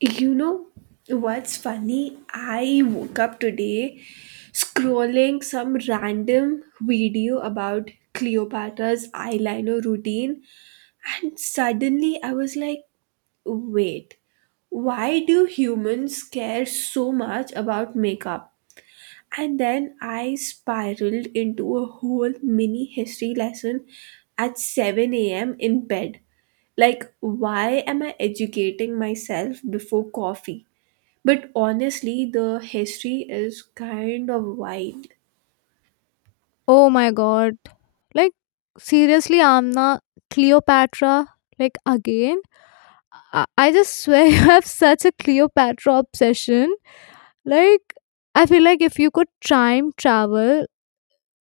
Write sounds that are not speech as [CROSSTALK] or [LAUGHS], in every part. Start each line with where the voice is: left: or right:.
right: You know what's funny? I woke up today scrolling some random video about Cleopatra's eyeliner routine, and suddenly I was like, wait, why do humans care so much about makeup? And then I spiraled into a whole mini history lesson at 7 a.m. in bed. Like, why am I educating myself before coffee? But honestly, the history is kind of wild.
left: Oh my god. Like seriously, Amna, Cleopatra, like again? I just swear [LAUGHS] you have such a Cleopatra obsession. Like I feel like if you could time travel,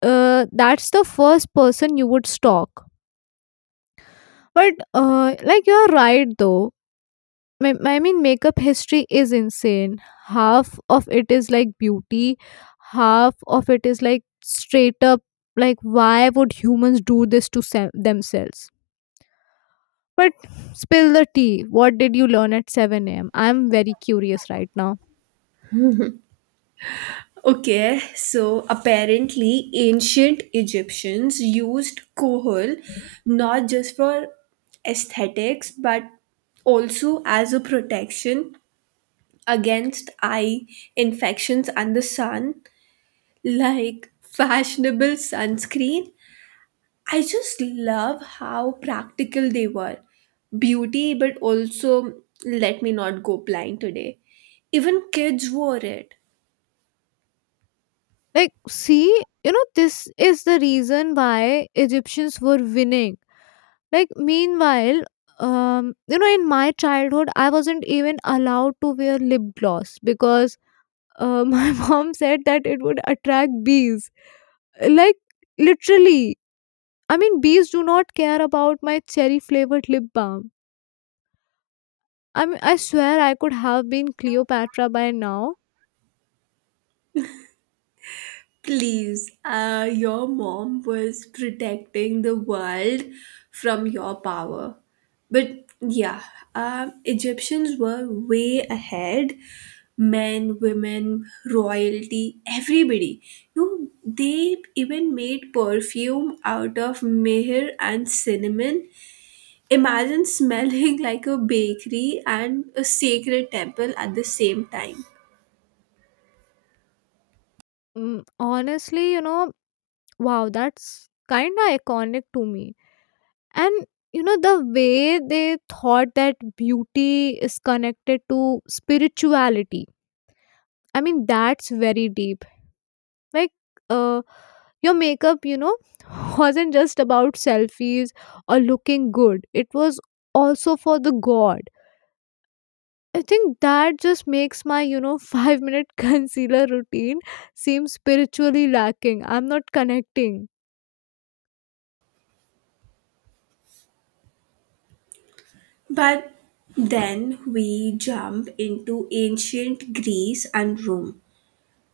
left: that's the first person you would stalk. But like you're right though. I mean, makeup history is insane. Half of it is like beauty, half of it is like straight up, like, why would humans do this to themselves? But spill the tea. What did you learn at 7 a.m.? I'm very curious right now.
right: Okay, so apparently, ancient Egyptians used kohl not just for aesthetics but also as a protection against eye infections and the sun, like fashionable sunscreen. I just love how practical they were. Beauty, but also let me not go blind today. Even kids wore it.
left: Like, see, you know, this is the reason why Egyptians were winning. Like, meanwhile, you know, in my childhood, I wasn't even allowed to wear lip gloss because my [LAUGHS] mom said that it would attract bees. Like, literally. I mean, bees do not care about my cherry flavored lip balm. I mean, I swear I could have been Cleopatra by now.
right: Please, your mom was protecting the world from your power. But yeah, Egyptians were way ahead. Men, women, royalty, everybody. You know, they even made perfume out of mehr and cinnamon. Imagine smelling [LAUGHS] like a bakery and a sacred temple at the same time.
left: Mm, honestly, you know, wow, that's kind of iconic to me. And, you know, the way they thought that beauty is connected to spirituality. I mean, that's very deep. Like, uh, your makeup, you know, [LAUGHS] wasn't just about selfies or looking good, it was also for the God. I think that just makes my, you know, [LAUGHS] 5 minute concealer routine seem spiritually lacking. I'm not connecting.
right: But then we jump into ancient Greece and Rome,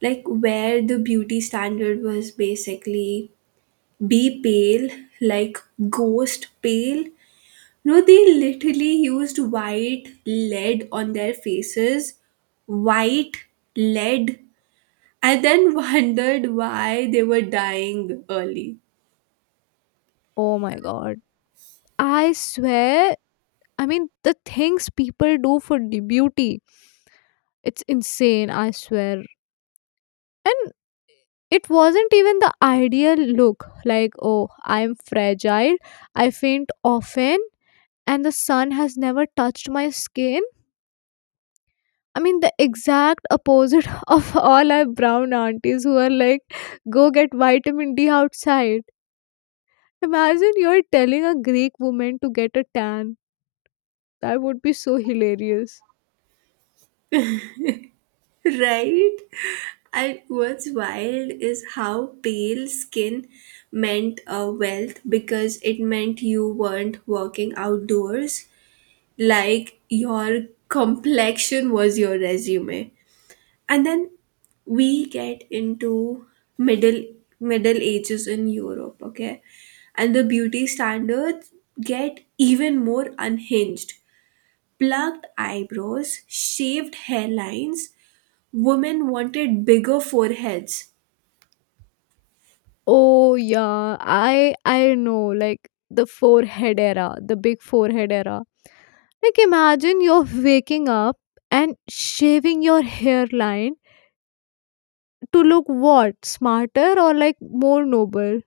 right: like where the beauty standard was basically be pale, like ghost pale. No, they literally used white lead on their faces, white lead, and then [LAUGHS] wondered why they were dying early.
left: Oh my God. I swear, I mean, the things people do for the beauty, it's insane, I swear. And it wasn't even the ideal look. Like, oh, I'm fragile, I faint often, and the sun has never touched my skin. I mean, the exact opposite [LAUGHS] of all our brown aunties who are like, go get vitamin D outside. Imagine you're telling a Greek woman to get a tan. That would be so hilarious.
right: Right? And what's wild is how pale skin meant wealth, because it meant you weren't working outdoors. Like your complexion was your resume. And then we get into middle middle ages in Europe, okay? And the beauty standards get even more unhinged. Plucked eyebrows, shaved hairlines, women wanted bigger foreheads.
left: Oh yeah, I know, like the forehead era, the big forehead era. Like imagine you're waking up and shaving your hairline to look what, smarter or like more noble.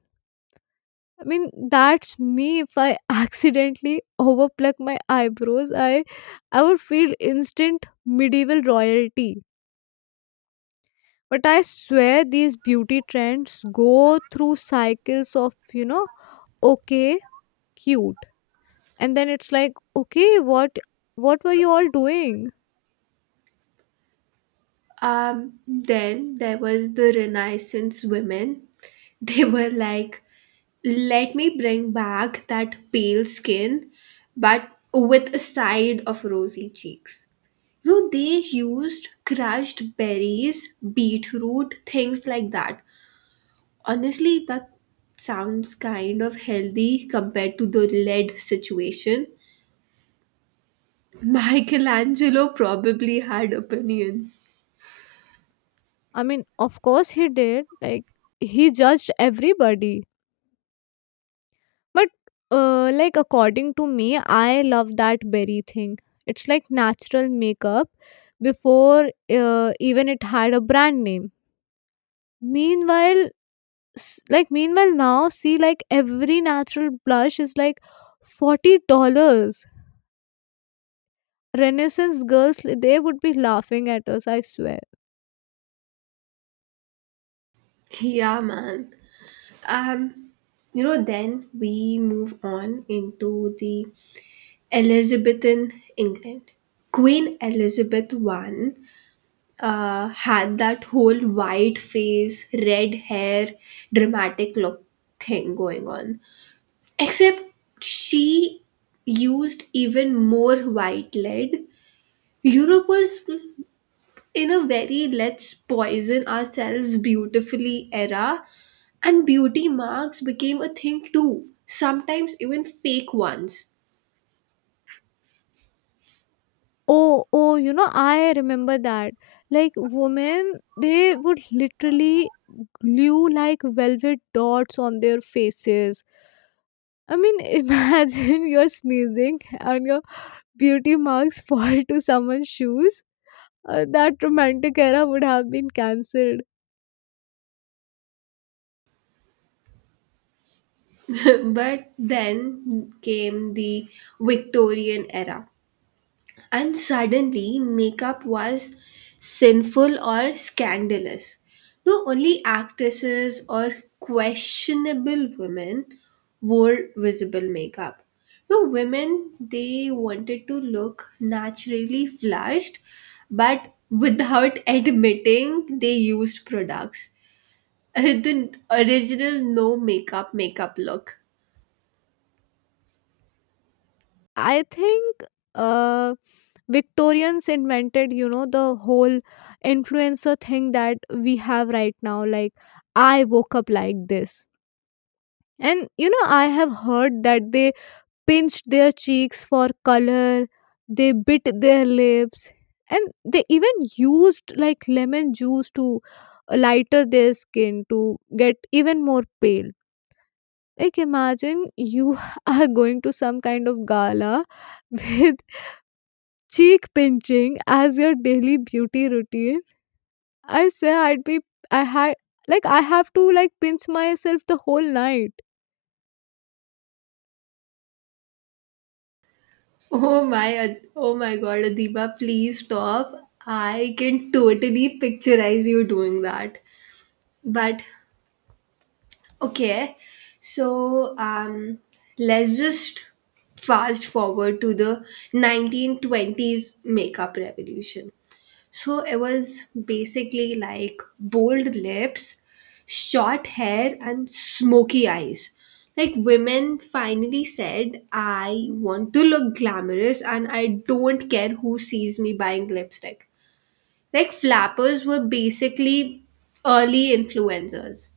left: I mean, that's me. If I [LAUGHS] accidentally overpluck my eyebrows, I would feel instant medieval royalty. But I swear these beauty trends go through cycles of, you know, okay, cute. And then it's like, okay, what were you all doing?
right: Then there was the Renaissance women. [LAUGHS] They were like, let me bring back that pale skin, but with a side of rosy cheeks. You know, they used crushed berries, beetroot, things like that. Honestly, that sounds kind of healthy compared to the lead situation. [LAUGHS] Michelangelo probably had opinions.
left: I mean, of course he did. Like, he judged everybody. But like according to me, I love that berry thing. It's like natural makeup before even it had a brand name. Meanwhile, like meanwhile now, see, like every natural blush is like $40. Renaissance girls, they would be laughing at us. I swear.
right: Yeah, man. Um, you know, then we move on into the Elizabethan England. Queen Elizabeth I had that whole white face, red hair, dramatic look thing going on. Except she used even more white lead. Europe was in a very let's poison ourselves beautifully era, and beauty marks became a thing too, sometimes even fake ones.
left: Oh, oh, you know, I remember that. Like, women, they would literally glue like velvet dots on their faces. I mean, [LAUGHS] imagine you're sneezing and your beauty marks fall to someone's shoes. That romantic era would have been cancelled.
right: [LAUGHS] But then came the Victorian era, and suddenly makeup was sinful or scandalous. No, only actresses or questionable women wore visible makeup. No, women, they wanted to look naturally flushed, but without [LAUGHS] admitting they used products. [LAUGHS] The original no makeup makeup look.
left: I think uh, Victorians invented, you know, the whole influencer thing that we have right now. Like, I woke up like this. And, you know, I have heard that they pinched their cheeks for color, they bit their lips, and they even used like lemon juice to lighter their skin to get even more pale. Like, imagine you [LAUGHS] are going to some kind of gala with [LAUGHS] cheek pinching as your daily beauty routine. I swear, I'd be, I had, like, I have to like pinch myself the whole night.
right: Oh my God, Adiba, please stop. I can totally picturize you doing that. But okay, so let's just fast forward to the 1920s makeup revolution. So it was basically like bold lips, short hair, and smoky eyes. Like women finally said, I want to look glamorous and I don't care who sees me buying lipstick. Like flappers were basically early influencers.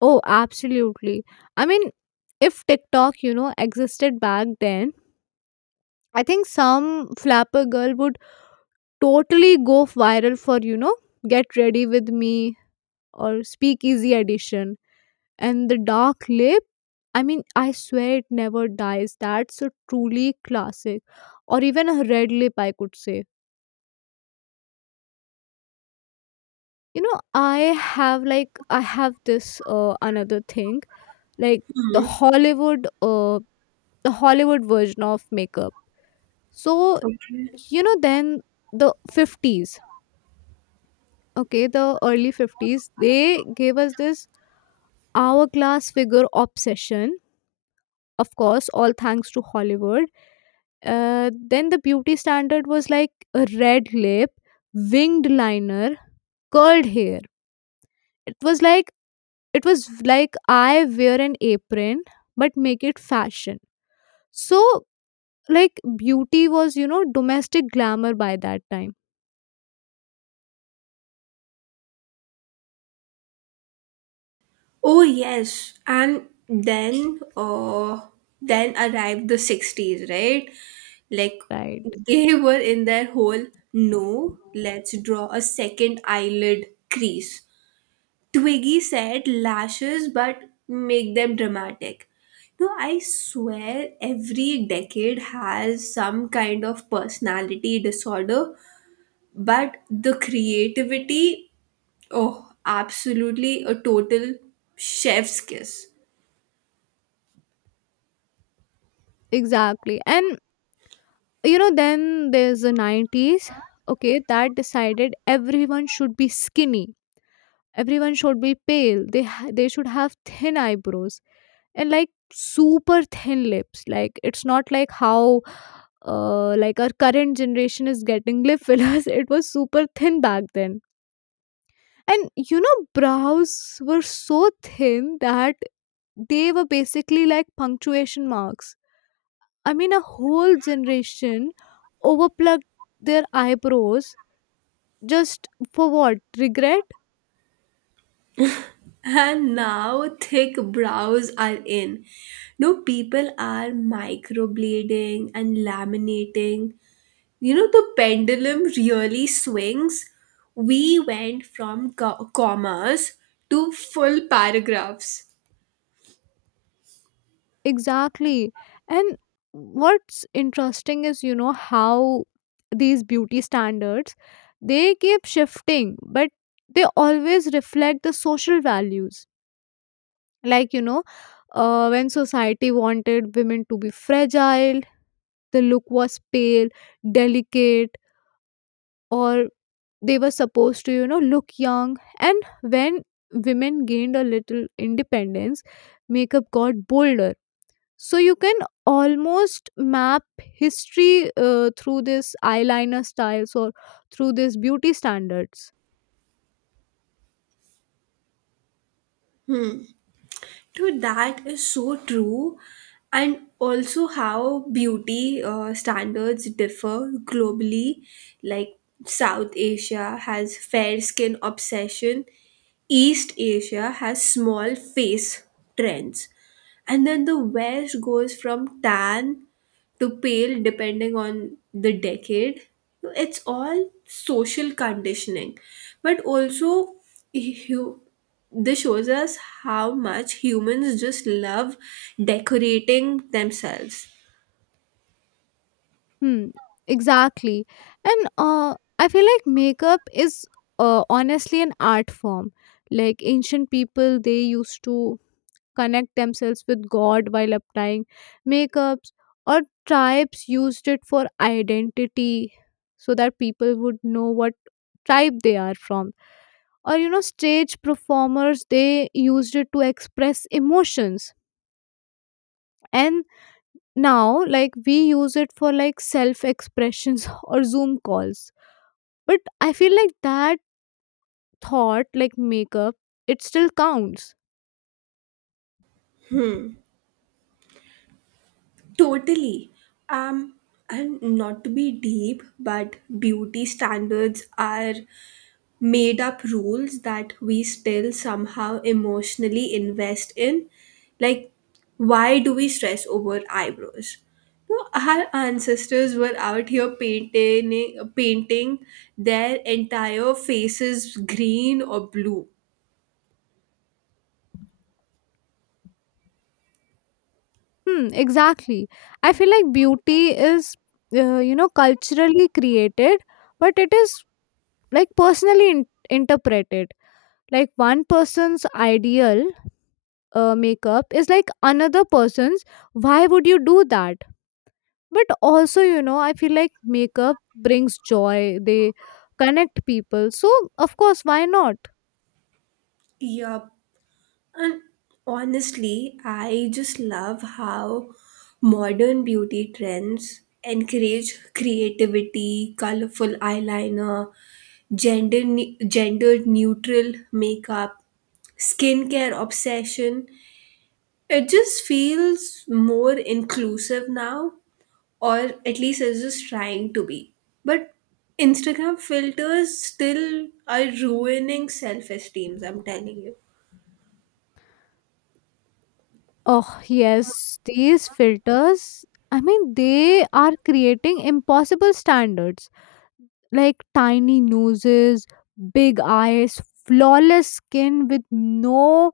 left: Oh, absolutely. I mean, if TikTok, you know, existed back then, I think some flapper girl would totally go viral for, you know, get ready with me or speakeasy edition. And the dark lip, I mean, I swear it never dies. That's a truly classic. Or even a red lip, I could say. You know, I have like, I have this another thing, like the
right: Hmm.
left: Hollywood, uh, the Hollywood version of makeup. So,
right: Okay.
left: you know, then the 50s, okay, the early 50s, they gave us this hourglass figure obsession. Of course, all thanks to Hollywood. Then the beauty standard was like a red lip, winged liner, curled hair. It was like it was like I wear an apron but make it fashion. So like beauty was, you know, domestic glamour by that time,
right: Oh yes, and then arrived the 60s, right? Like
left: right?
right: they were in their whole no, let's draw a second eyelid crease. Twiggy said lashes but make them dramatic. No, I swear every decade has some kind of personality disorder, but the creativity, oh absolutely, a total chef's kiss.
left: Exactly. And you know then there's the 90s, okay, that decided everyone should be skinny, everyone should be pale, they they should have thin eyebrows, and like super thin lips. Like, it's not like how like our current generation is getting lip fillers. [LAUGHS] It was super thin back then. And you know brows were so thin that they were basically like punctuation marks. I mean, a whole generation overplucked their eyebrows just for what? Regret?
right: And now thick brows are in. No, people are microblading and laminating. You know the pendulum really swings, we went from commas to full paragraphs.
left: Exactly. And what's interesting is, you know, how these beauty standards, they keep shifting, but they always reflect the social values. Like, you know, when society wanted women to be fragile, the look was pale, delicate, or they were supposed to, you know, look young. And when women gained a little independence, makeup got bolder. So you can almost map history through this eyeliner styles or through this beauty standards.
right: Dude, that is so true. And also, how beauty standards differ globally. Like, South Asia has fair skin obsession, East Asia has small face trends. And then the West goes from tan to pale depending on the decade. So, it's all social conditioning, but also hu- this shows us how much humans just love decorating themselves.
left: Hmm, exactly. And I feel like makeup is honestly an art form. Like, ancient people they used to connect themselves with God while applying makeups, or tribes used it for identity so that people would know what tribe they are from. Or, you know, stage performers they used it to express emotions. And now, like, we use it for like self expressions [LAUGHS] or Zoom calls. But I feel like that thought, like makeup, it still counts.
right: Totally. Um, and not to be deep, but beauty standards are made up rules that we still somehow emotionally invest in. Like, why do we stress over eyebrows? No, our ancestors were out here painting their entire faces green or blue.
left: Hmm, exactly. I feel like beauty is, you know, culturally created, but it is like personally interpreted. Like, one person's ideal makeup is like another person's, why would you do that? But also, you know, I feel like makeup brings joy, they connect people. So, of course, why not?
right: Yup. And honestly, I just love how modern beauty trends encourage creativity, colorful eyeliner, gender neutral makeup, skincare obsession. It just feels more inclusive now, or at least it's just trying to be. But Instagram filters still are ruining self esteems, I'm telling you.
left: Oh, yes, these filters, I mean, they are creating impossible standards like tiny noses, big eyes, flawless skin with no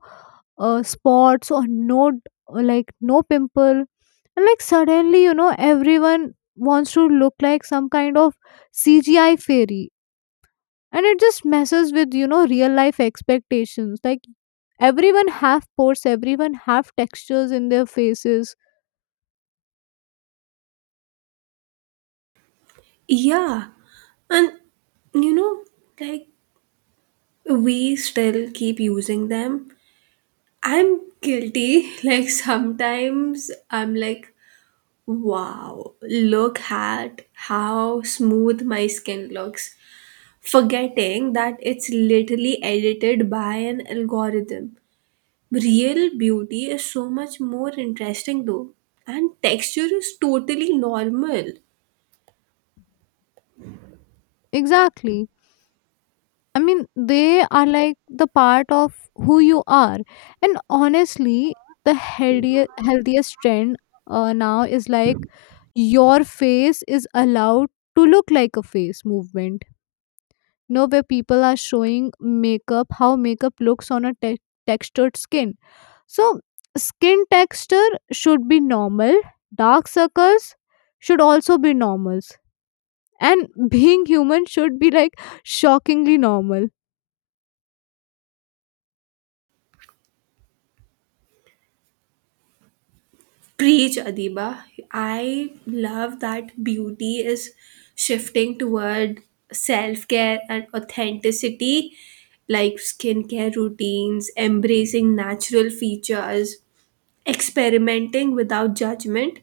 left: spots or no or like no pimple. And like suddenly, you know, everyone wants to look like some kind of CGI fairy. And it just messes with, you know, real life expectations. Like, everyone have pores, everyone have textures in their faces.
right: Yeah, and you know, like we still keep using them. I'm guilty. [LAUGHS] Like sometimes I'm like, wow, look at how smooth my skin looks, forgetting that it's literally edited by an algorithm. Real beauty is so much more interesting though, and texture is totally normal.
left: Exactly. I mean, they are like the part of who you are. And honestly, the healthier, healthiest trend now is like your face is allowed to look like a face movement. You know, where people are showing makeup, how makeup looks on a textured skin. So, skin texture should be normal, dark circles should also be normals, and being human should be like shockingly normal.
right: Preach, Adiba. I love that beauty is shifting toward self care and authenticity, like skincare routines, embracing natural features, experimenting without judgment.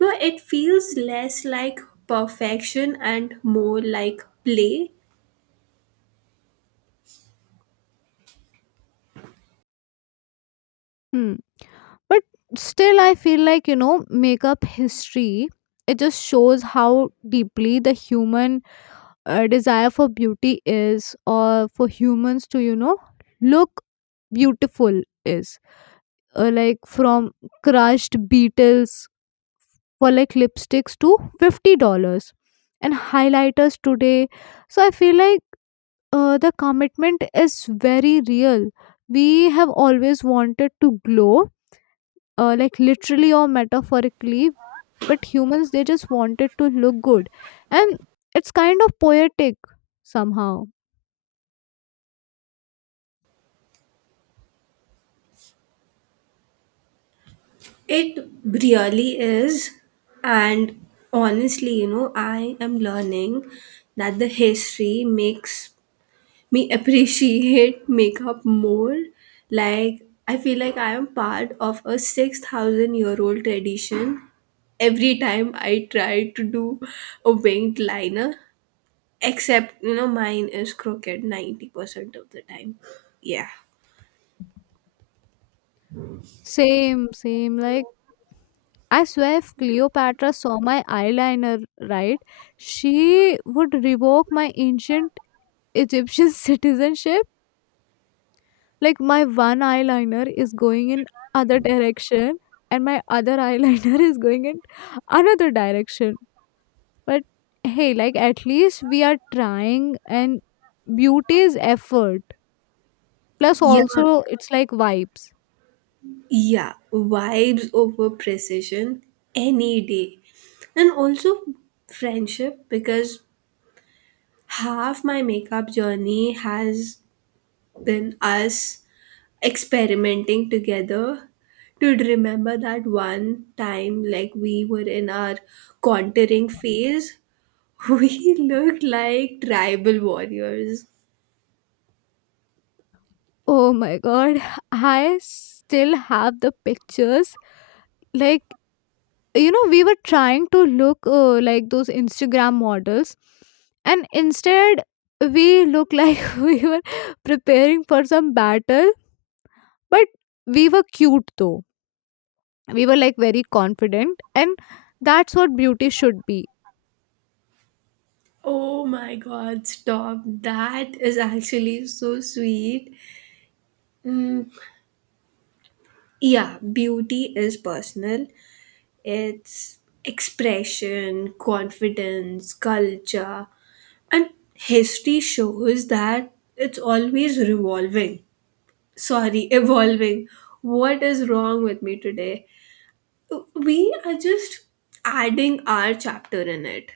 right: No, it feels less like perfection and more like play.
left: Hmm. But still I feel like, you know, makeup history, it just shows how deeply the human desire for beauty is, or for humans to, you know, look beautiful is like from crushed beetles for like lipsticks to $50 and highlighters today. So I feel like the commitment is very real. We have always wanted to glow, like literally or metaphorically. But humans, they just wanted to look good. And it's kind of poetic somehow.
right: It really is. And honestly, you know, I am learning that the history makes me appreciate [LAUGHS] makeup more. Like I feel like I am part of a 6,000 year old tradition. Every time I try to do a winged liner, except you know mine is crooked 90% of the time. Yeah,
left: Same, like I swear if Cleopatra saw my eyeliner, right, she would revoke my ancient Egyptian [LAUGHS] citizenship. Like, my one eyeliner is going in other direction and my other [LAUGHS] eyeliner is going in another direction. But hey, like at least we are trying, and beauty is effort. Plus,
right: yeah,
left: also, it's like vibes.
right: yeah. Vibes over precision any day, and also friendship because half my makeup journey has than us experimenting together. To remember that one time like we were in our contouring phase, [LAUGHS] we looked like tribal warriors.
left: Oh my god, [LAUGHS] I still have the pictures. Like, you know, we were trying to look like those Instagram models, and instead, we look like [LAUGHS] we were preparing for some battle, but we were cute though. We were like very confident, and that's what beauty should be.
right: Oh my god, stop, that is actually so sweet. Mm, yeah, beauty is personal, its expression, confidence, culture, and history shows that it's always revolving. Sorry, [LAUGHS] evolving. What is wrong with me today? We are just adding our chapter in it.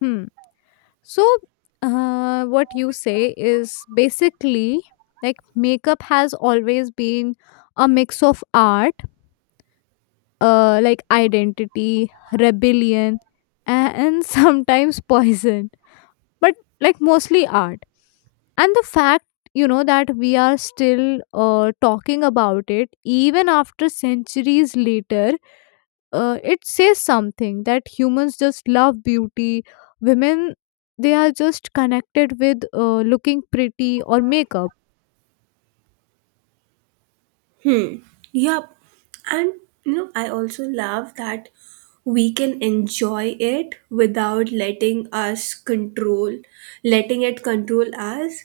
left: Hmm. So, what you say is basically like makeup has always been a mix of art, like identity, rebellion, and [LAUGHS] sometimes poison, but like mostly art. And the fact, you know, that we are still talking about it even after centuries later, it says something that humans just love beauty. Women, they are just connected with looking pretty or makeup.
right: Yep. And you know, I also love that we can enjoy it without letting it control us.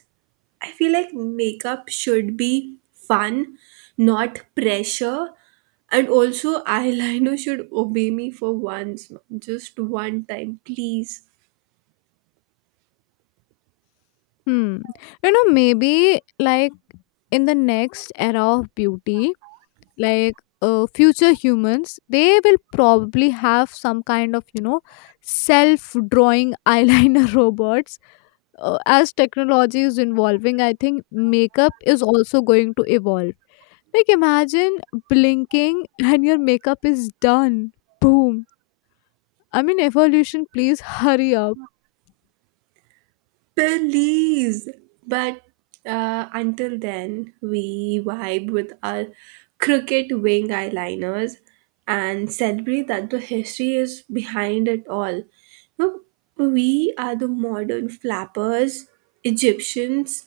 right: I feel like makeup should be fun, not pressure. And also, [LAUGHS] eyeliner should obey me for once, just one time, please.
left: Hmm. You know, maybe like in the next era of beauty, like future humans, they will probably have some kind of, you know, self drawing [LAUGHS] eyeliner robots. As technology is evolving, I think makeup is also going to evolve. Like, imagine blinking and your makeup is done. Boom. I mean, evolution, please hurry up.
right: Please. But until then, we vibe with our crooked wing eyeliners and celebrate that the history is behind it all. No, we are the modern flappers, Egyptians,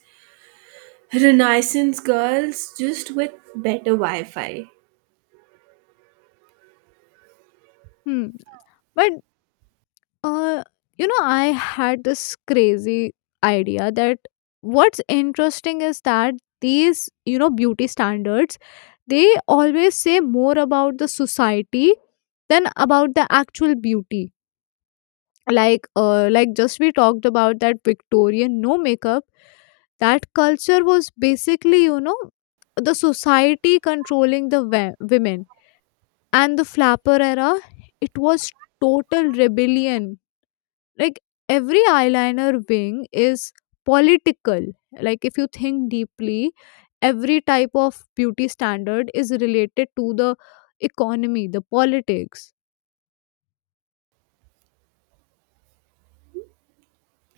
right: Renaissance girls, just with better Wi Fi.
left: Hmm. But uh you know I had this crazy idea that what's interesting is that these, you know, beauty standards, they always say more about the society than about the actual beauty. Like, just we talked about that Victorian no makeup. That culture was basically, you know, the society controlling the women. And the flapper era, it was total rebellion. Like, every eyeliner wing is political. Like, if you think deeply, every type of beauty standard is related to the economy, the politics.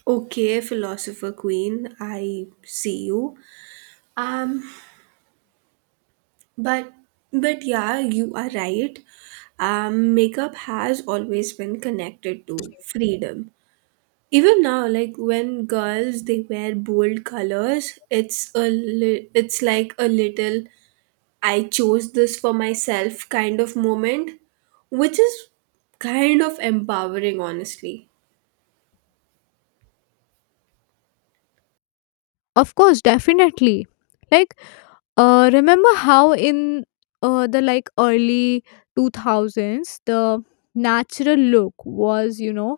right: Okay, philosopher queen, I see you. Um. But but yeah, you are right. Makeup has always been connected to freedom. Even now, like when girls they wear bold colors, it's a it's like a little I chose this for myself kind of moment, which is kind of empowering, honestly.
left: Of course, definitely. Like, remember how in the like early 2000s the natural look was, you know,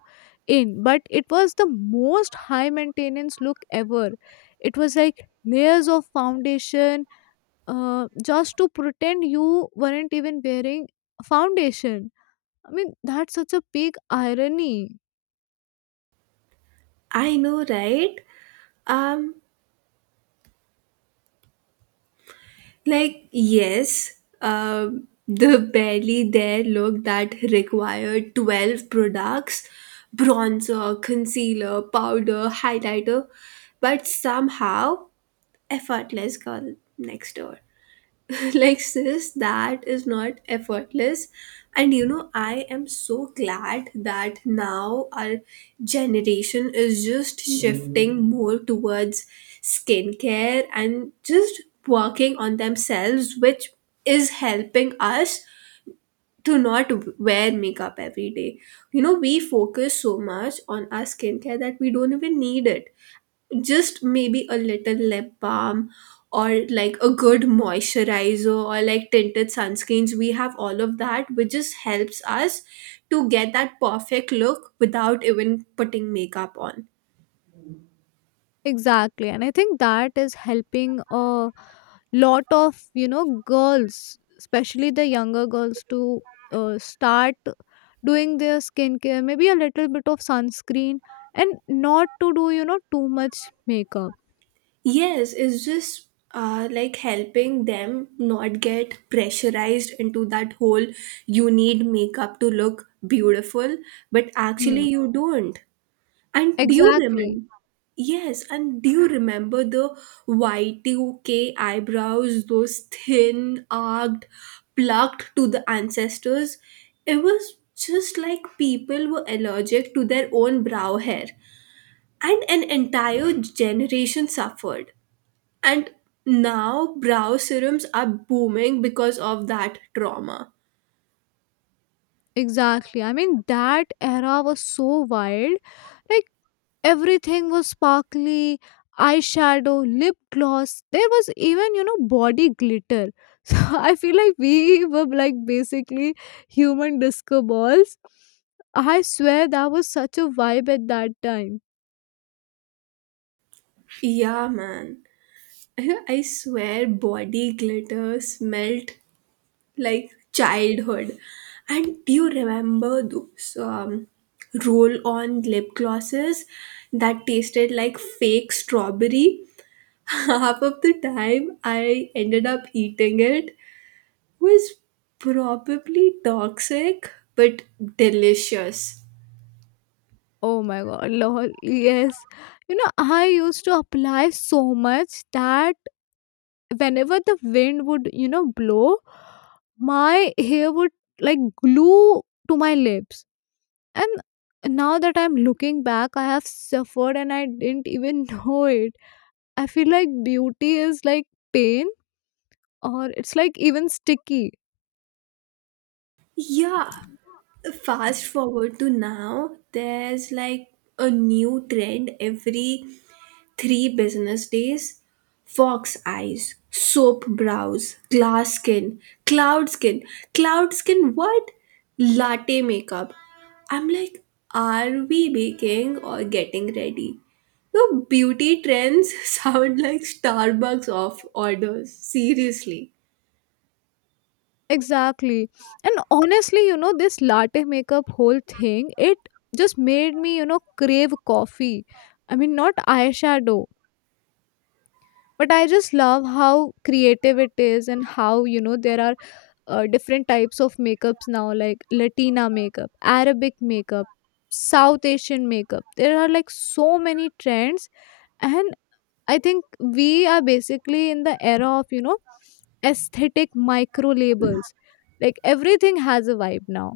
left: in, but it was the most high maintenance look ever. It was like layers of foundation just to pretend you weren't even wearing foundation. I mean, that's such a big irony.
right: I know, right? Um, like, yes, the barely there look that required 12 products, bronzer, concealer, powder, highlighter, but somehow effortless girl next door. [LAUGHS] Like sis, that is not effortless. And you know I am so glad that now our generation is just shifting more towards skincare and just working on themselves, which is helping us to not wear makeup every day. You know we focus so much on our skincare that we don't even need it, just maybe a little lip balm or like a good moisturizer or like tinted sunscreens, we have all of that which just helps us to get that perfect look without even putting makeup on.
left: Exactly. And I think that is helping a lot of, you know, girls, especially the younger girls, to start doing their skincare, maybe a little bit of sunscreen, and not to do, you know, too much makeup.
right: Yes, it's just like helping them not get pressurized into that whole you need makeup to look beautiful, but actually
left: Hmm.
right: you don't. And do you
left: Exactly.
right: remember? Yes, and do you remember the Y2K eyebrows, those thin, arched, plucked to the ancestors? It was just like people were allergic to their own brow hair, and an entire generation suffered. And now brow serums are booming because of that trauma.
left: Exactly. I mean, that era was so wild. Like, everything was sparkly eyeshadow, lip gloss. There was even, you know, body glitter. [LAUGHS] So I feel like we were like basically human disco balls. I swear that was such a vibe at that time.
right: Yeah, man. [LAUGHS] I swear body glitter smelt like childhood. And do you remember those roll on lip glosses that tasted like fake strawberry? [LAUGHS] Half of the time I ended up eating it, was probably toxic but delicious.
left: Oh my god, lol. Yes. You know, I used to apply so much that whenever the wind would, you know, blow, my hair would like glue to my lips. And now that I'm looking back, I have suffered and I didn't even [LAUGHS] know it. I feel like beauty is like pain, or it's like even sticky.
right: Yeah, fast forward to now, there's like a new trend every three business days, fox eyes, soap brows, glass skin, cloud skin, cloud skin, what? Latte makeup. I'm like, are we baking or getting ready? Your beauty trends [LAUGHS] sound like Starbucks off orders. Seriously.
left: Exactly. And honestly, you know, this latte makeup whole thing, it just made me, you know, crave coffee. I mean, not eyeshadow. But I just love how creative it is and how, you know, there are different types of makeups now like latina makeup, arabic makeup, south asian makeup. There are like so many trends. And I think we are basically in the era of, you know, aesthetic micro labels. Like, everything has a vibe now.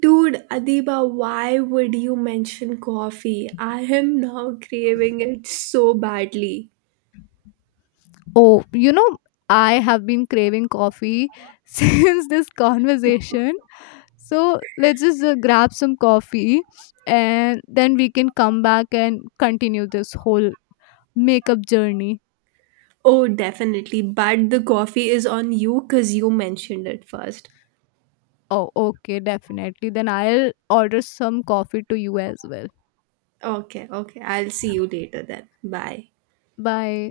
right: Dude, Adiba, why would you mention coffee? I am now craving it so badly.
left: Oh, you know, I have been craving coffee [LAUGHS] since this conversation. So let's just grab some coffee and then we can come back and continue this whole makeup journey.
right: Oh, definitely. But the coffee is on you because you mentioned it first.
left: Oh, okay, definitely. Then I'll order some coffee to you as well.
right: Okay, okay. I'll see you later then. Bye.
left: Bye.